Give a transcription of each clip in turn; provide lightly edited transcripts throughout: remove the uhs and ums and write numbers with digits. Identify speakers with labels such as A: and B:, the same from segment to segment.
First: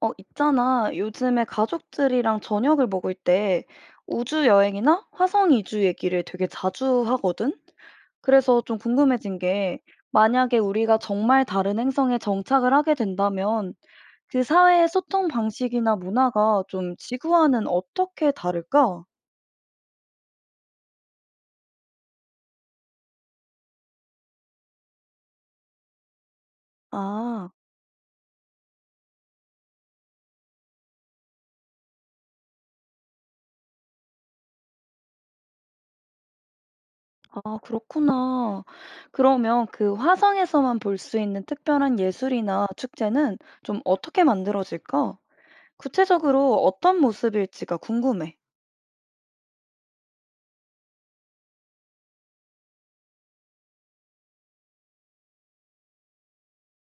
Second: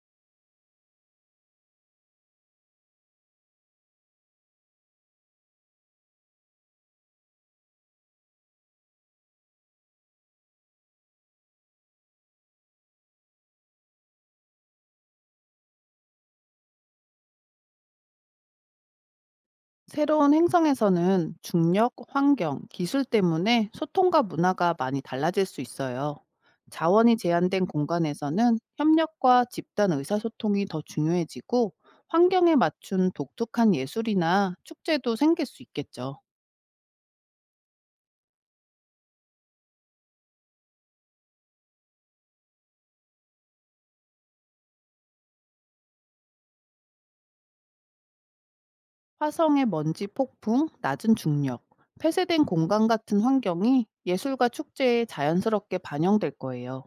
A: 있잖아. 요즘에 가족들이랑 저녁을 먹을 때 우주 여행이나 화성 이주 얘기를 되게 자주 하거든? 그래서 좀 궁금해진 게, 만약에 우리가 정말 다른 행성에 정착을 하게 된다면 그 사회의 소통 방식이나 문화가 좀 지구와는 어떻게 다를까?
B: 새로운 행성에서는 중력, 환경, 기술 때문에 소통과 문화가 많이 달라질 수 있어요. 자원이
A: 아,
B: 제한된 공간에서는 협력과 집단 의사소통이 더 중요해지고 환경에 맞춘 독특한 예술이나 축제도 생길 수 있겠죠.
A: 아, 그렇구나. 그러면 그 화성에서만 볼 수 있는 특별한 예술이나 축제는 좀 어떻게 만들어질까? 구체적으로 어떤 모습일지가 궁금해.
B: 화성의 먼지 폭풍, 낮은 중력, 폐쇄된 공간 같은 환경이 예술과 축제에 자연스럽게 반영될 거예요.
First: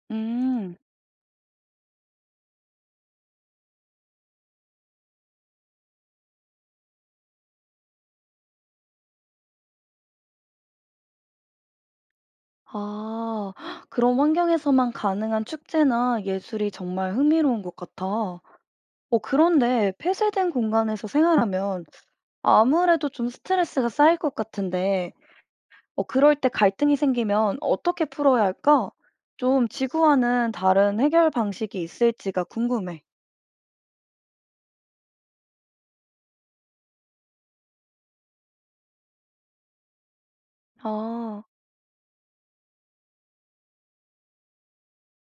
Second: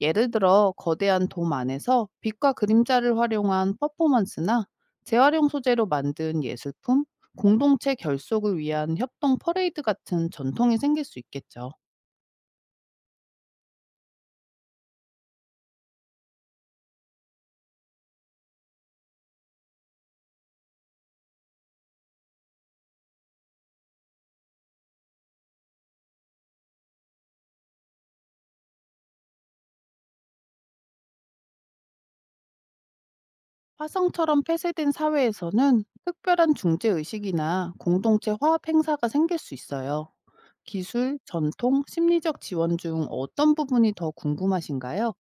B: 예를 들어
A: 음.
B: 거대한 돔 안에서 빛과 그림자를 활용한 퍼포먼스나 재활용 소재로 만든 예술품, 공동체 결속을 위한 협동 퍼레이드 같은 전통이 생길 수 있겠죠.
A: 아, 그런 환경에서만 가능한 축제나 예술이 정말 흥미로운 것 같아. 그런데 폐쇄된 공간에서 생활하면 아무래도 좀 스트레스가 쌓일 것 같은데, 그럴 때 갈등이 생기면 어떻게 풀어야 할까? 좀 지구와는 다른 해결 방식이 있을지가 궁금해.
B: 화성처럼 폐쇄된 사회에서는 특별한 중재 의식이나 공동체 화합 행사가 생길 수 있어요. 기술,
A: 아,
B: 전통, 심리적 지원 중 어떤 부분이 더 궁금하신가요?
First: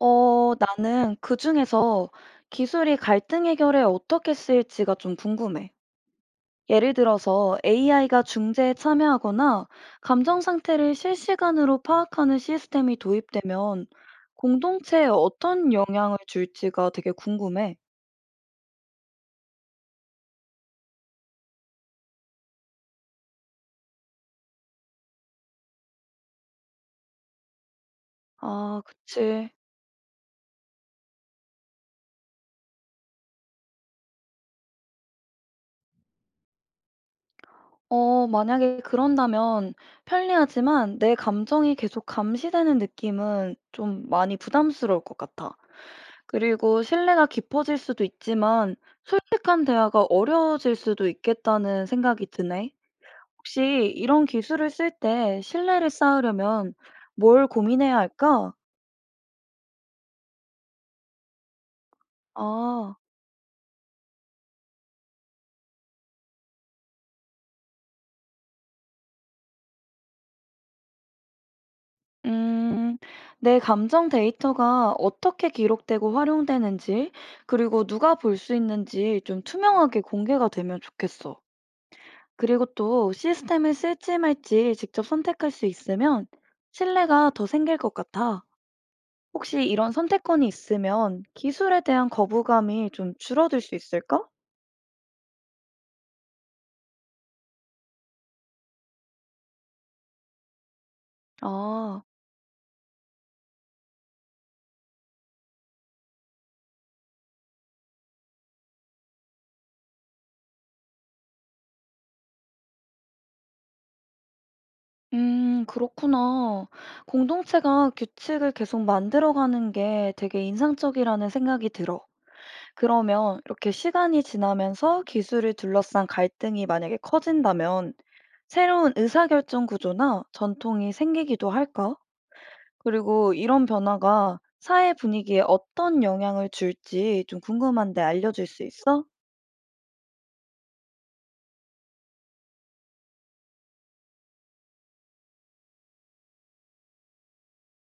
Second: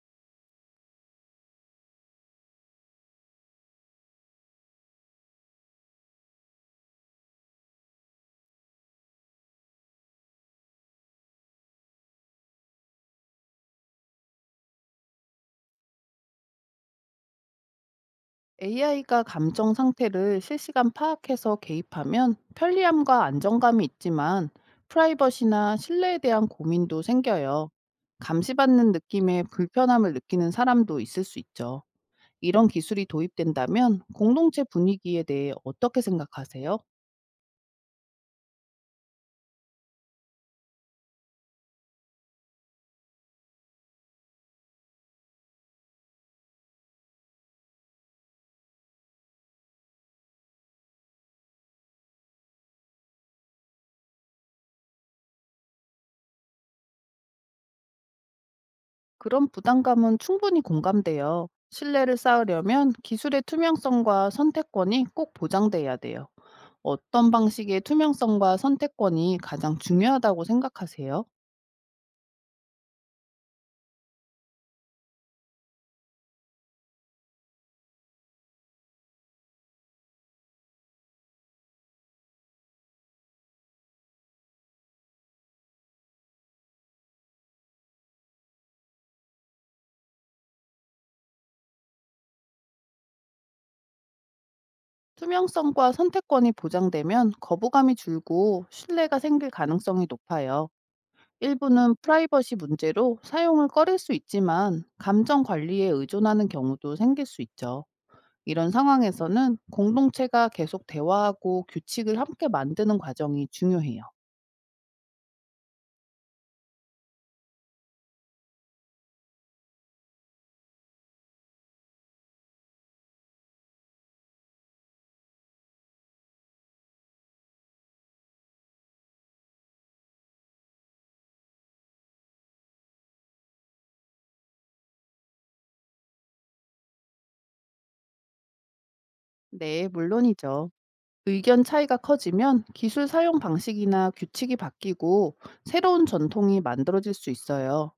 A: 나는 그중에서 기술이 갈등 해결에 어떻게 쓰일지가 좀 궁금해. 예를 들어서 AI가 중재에 참여하거나 감정 상태를 실시간으로 파악하는 시스템이 도입되면 공동체에 어떤 영향을 줄지가 되게 궁금해.
B: AI가 감정 상태를 실시간 파악해서 개입하면 편리함과 안정감이 있지만 프라이버시나 신뢰에 대한 고민도 생겨요.
A: 아,
B: 감시받는 느낌의
A: 그치.
B: 불편함을 느끼는 사람도 있을 수 있죠. 이런 기술이 도입된다면 공동체 분위기에 대해 어떻게 생각하세요?
A: 만약에 그런다면 편리하지만 내 감정이 계속 감시되는 느낌은 좀 많이 부담스러울 것 같아. 그리고 신뢰가 깊어질 수도 있지만 솔직한 대화가 어려워질 수도 있겠다는 생각이 드네. 혹시 이런 기술을 쓸 때 신뢰를 쌓으려면 뭘 고민해야 할까?
B: 그런 부담감은 충분히 공감돼요. 신뢰를 쌓으려면
A: 아,
B: 기술의 투명성과 선택권이 꼭 보장돼야 돼요. 어떤 방식의 투명성과 선택권이 가장 중요하다고 생각하세요?
A: 음, 내 감정 데이터가 어떻게 기록되고 활용되는지, 그리고 누가 볼 수 있는지 좀 투명하게 공개가 되면 좋겠어. 그리고 또 시스템을 쓸지 말지 직접 선택할 수 있으면 신뢰가 더 생길 것 같아. 혹시 이런 선택권이 있으면 기술에 대한 거부감이 좀 줄어들 수 있을까?
B: 투명성과 선택권이 보장되면 거부감이 줄고 신뢰가 생길 가능성이 높아요. 일부는
A: 아.
B: 프라이버시 문제로 사용을 꺼릴 수 있지만 감정 관리에 의존하는 경우도 생길 수 있죠. 이런 상황에서는 공동체가 계속 대화하고 규칙을 함께 만드는 과정이 중요해요.
A: 그렇구나. 공동체가 규칙을 계속 만들어가는 게 되게 인상적이라는 생각이 들어. 그러면 이렇게 시간이 지나면서 기술을 둘러싼 갈등이 만약에 커진다면 새로운 의사결정 구조나 전통이 생기기도 할까? 그리고 이런 변화가 사회 분위기에 어떤 영향을 줄지 좀 궁금한데 알려줄 수 있어?
B: 네, 물론이죠. 의견 차이가 커지면 기술 사용 방식이나 규칙이 바뀌고 새로운 전통이 만들어질 수 있어요.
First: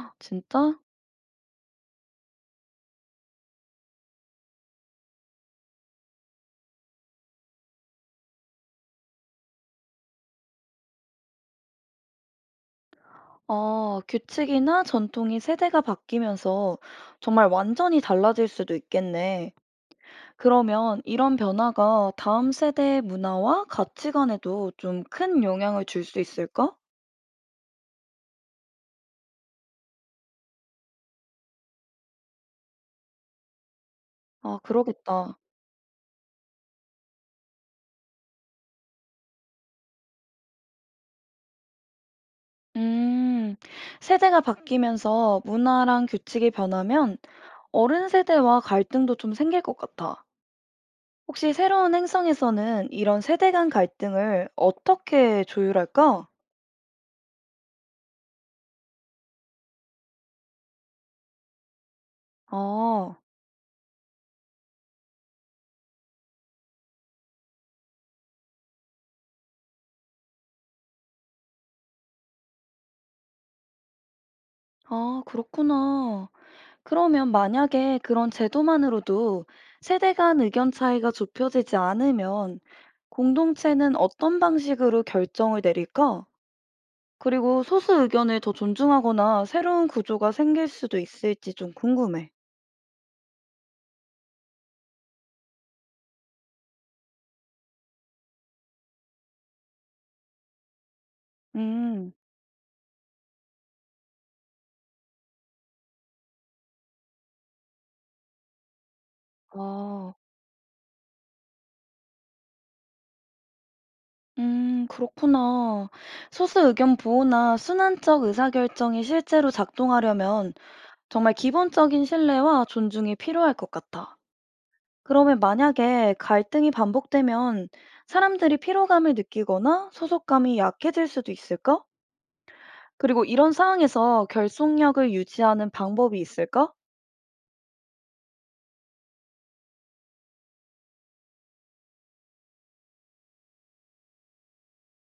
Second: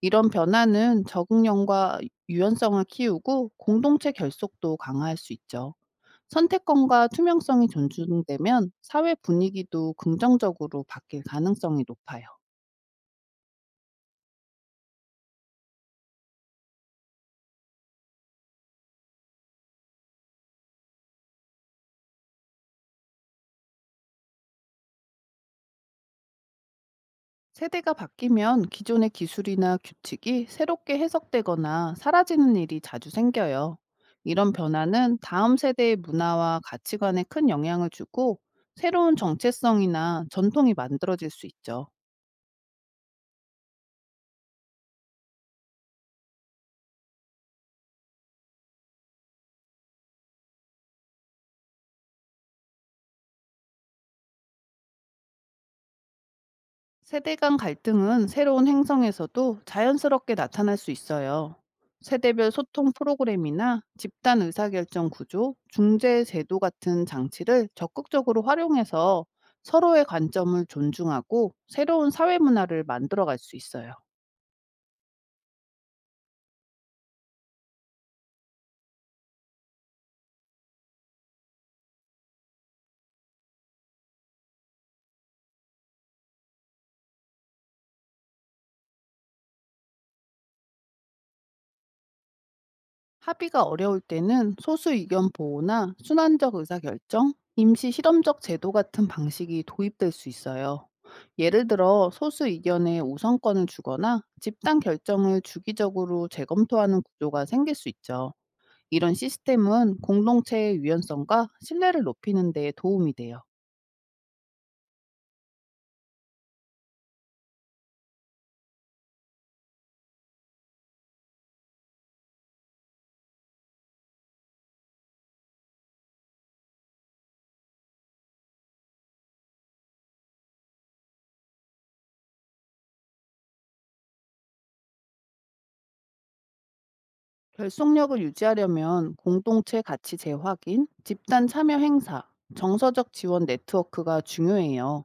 B: 이런
A: 진짜?
B: 변화는 적응력과 유연성을 키우고 공동체 결속도 강화할 수 있죠. 선택권과 투명성이 존중되면 사회 분위기도 긍정적으로 바뀔 가능성이 높아요.
A: 아, 규칙이나 전통이 세대가 바뀌면서 정말 완전히 달라질 수도 있겠네. 그러면 이런 변화가 다음 세대의 문화와 가치관에도 좀 큰 영향을 줄 수 있을까?
B: 세대가 바뀌면 기존의 기술이나 규칙이 새롭게 해석되거나 사라지는 일이 자주 생겨요. 이런
A: 아,
B: 변화는
A: 그러겠다.
B: 다음 세대의 문화와 가치관에 큰 영향을 주고 새로운 정체성이나 전통이 만들어질 수 있죠.
A: 음, 세대가 바뀌면서 문화랑 규칙이 변하면 어른 세대와 갈등도 좀 생길 것 같아. 혹시 새로운 행성에서는 이런 세대 간 갈등을 어떻게 조율할까?
B: 세대 간 갈등은 새로운 행성에서도 자연스럽게 나타날 수 있어요. 세대별 소통
A: 아,
B: 프로그램이나 집단 의사결정 구조, 중재 제도 같은 장치를 적극적으로 활용해서 서로의 관점을 존중하고 새로운 사회 문화를 만들어갈 수 있어요.
A: 아, 그렇구나. 그러면 만약에 그런 제도만으로도 세대 간 의견 차이가 좁혀지지 않으면 공동체는 어떤 방식으로 결정을 내릴까? 그리고 소수 의견을 더 존중하거나 새로운 구조가 생길 수도 있을지 좀 궁금해.
B: 합의가 어려울 때는 소수 의견 보호나 순환적 의사결정, 임시 실험적 제도 같은 방식이 도입될 수 있어요. 예를 들어
A: 음,
B: 소수 의견에 우선권을 주거나 집단 결정을 주기적으로 재검토하는 구조가 생길 수 있죠. 이런 시스템은
A: 아,
B: 공동체의 유연성과 신뢰를 높이는 데 도움이 돼요.
A: 그렇구나. 소수 의견 보호나 순환적 의사결정이 실제로 작동하려면 정말 기본적인 신뢰와 존중이 필요할 것 같아. 그러면 만약에 갈등이 반복되면 사람들이 피로감을 느끼거나 소속감이 약해질 수도 있을까? 그리고 이런 상황에서 결속력을 유지하는 방법이 있을까?
B: 결속력을 유지하려면 공동체 가치 재확인, 집단 참여 행사, 정서적 지원 네트워크가 중요해요.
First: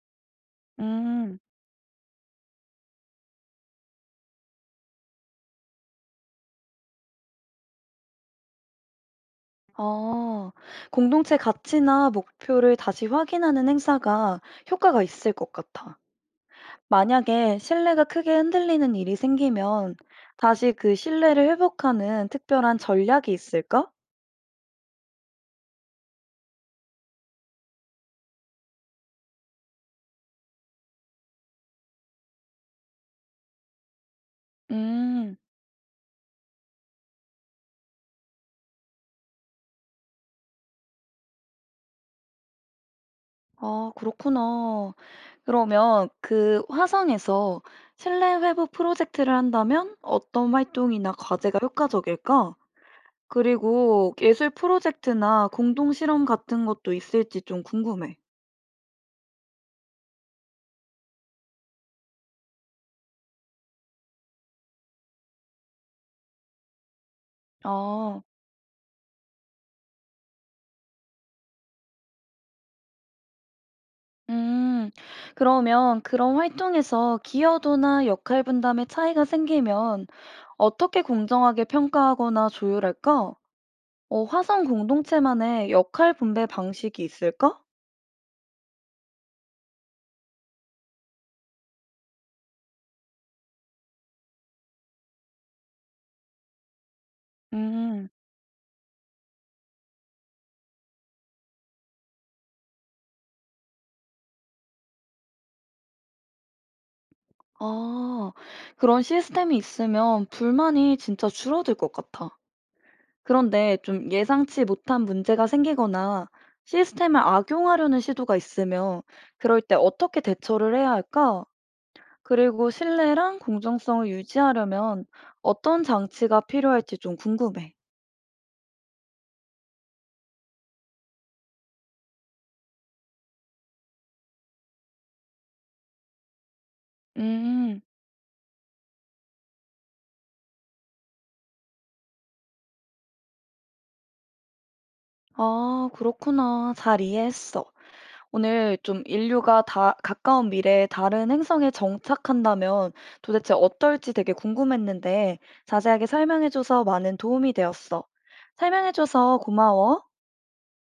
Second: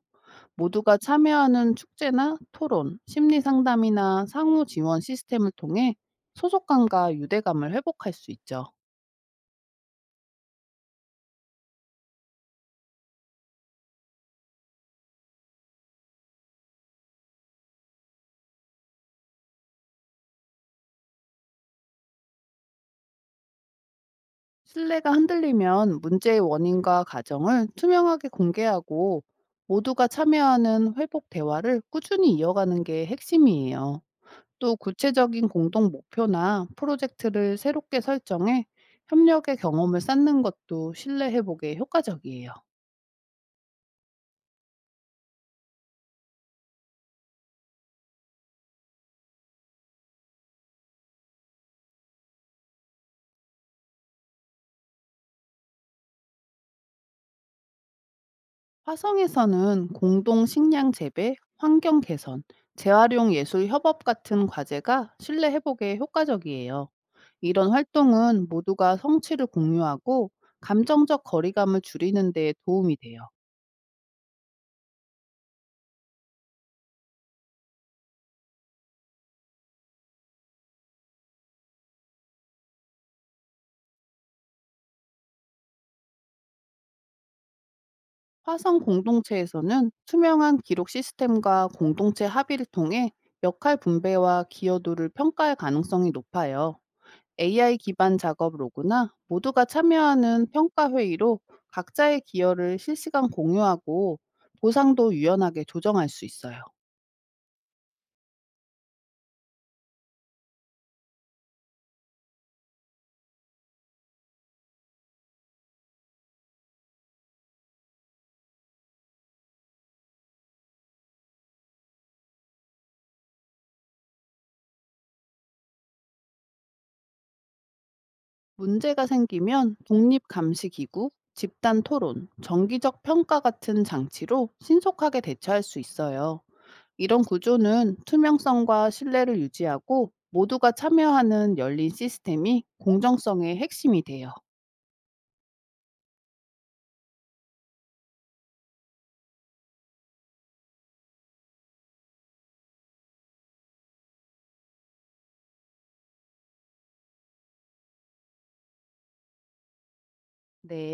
B: 모두가
A: 음,
B: 참여하는 축제나 토론, 심리 상담이나 상호 지원 시스템을 통해 소속감과 유대감을 회복할 수 있죠.
A: 아, 공동체 가치나 목표를 다시 확인하는 행사가 효과가 있을 것 같아. 만약에 신뢰가 크게 흔들리는 일이 생기면 다시 그 신뢰를 회복하는 특별한 전략이 있을까?
B: 신뢰가 흔들리면 문제의 원인과 가정을 투명하게 공개하고 모두가 참여하는 회복 대화를 꾸준히 이어가는 게 핵심이에요. 또
A: 음.
B: 구체적인 공동 목표나 프로젝트를 새롭게 설정해 협력의 경험을 쌓는 것도 신뢰 회복에 효과적이에요.
A: 아, 그렇구나. 그러면 그 화성에서 실내 회복 프로젝트를 한다면 어떤 활동이나 과제가 효과적일까? 그리고 예술 프로젝트나 공동 실험 같은 것도 있을지 좀 궁금해.
B: 화성에서는 공동 식량 재배, 환경 개선, 재활용 예술 협업 같은 과제가 신뢰 회복에 효과적이에요. 이런
A: 아,
B: 활동은 모두가 성취를 공유하고 감정적 거리감을 줄이는 데 도움이 돼요.
A: 음, 그러면 그런 활동에서 기여도나 역할 분담의 차이가 생기면 어떻게 공정하게 평가하거나 조율할까? 화성 공동체만의 역할 분배 방식이 있을까?
B: 화성 공동체에서는 투명한 기록 시스템과 공동체 합의를 통해 역할 분배와 기여도를 평가할 가능성이 높아요. AI
A: 음.
B: 기반 작업 로그나 모두가 참여하는 평가 회의로 각자의 기여를 실시간 공유하고 보상도 유연하게 조정할 수 있어요.
A: 아, 그런 시스템이 있으면 불만이 진짜 줄어들 것 같아. 그런데 좀 예상치 못한 문제가 생기거나 시스템을 악용하려는 시도가 있으면 그럴 때 어떻게 대처를 해야 할까? 그리고 신뢰랑 공정성을 유지하려면 어떤 장치가 필요할지 좀 궁금해.
B: 문제가 생기면 독립 감시 기구, 집단 토론, 정기적 평가 같은 장치로 신속하게 대처할 수 있어요. 이런
A: 음,
B: 구조는 투명성과 신뢰를 유지하고 모두가 참여하는 열린 시스템이 공정성의 핵심이 돼요.
A: 아, 그렇구나. 잘 이해했어. 오늘 좀 인류가 다 가까운 미래에 다른 행성에 정착한다면 도대체 어떨지 되게 궁금했는데 자세하게 설명해줘서 많은 도움이 되었어. 설명해줘서 고마워.
B: 네.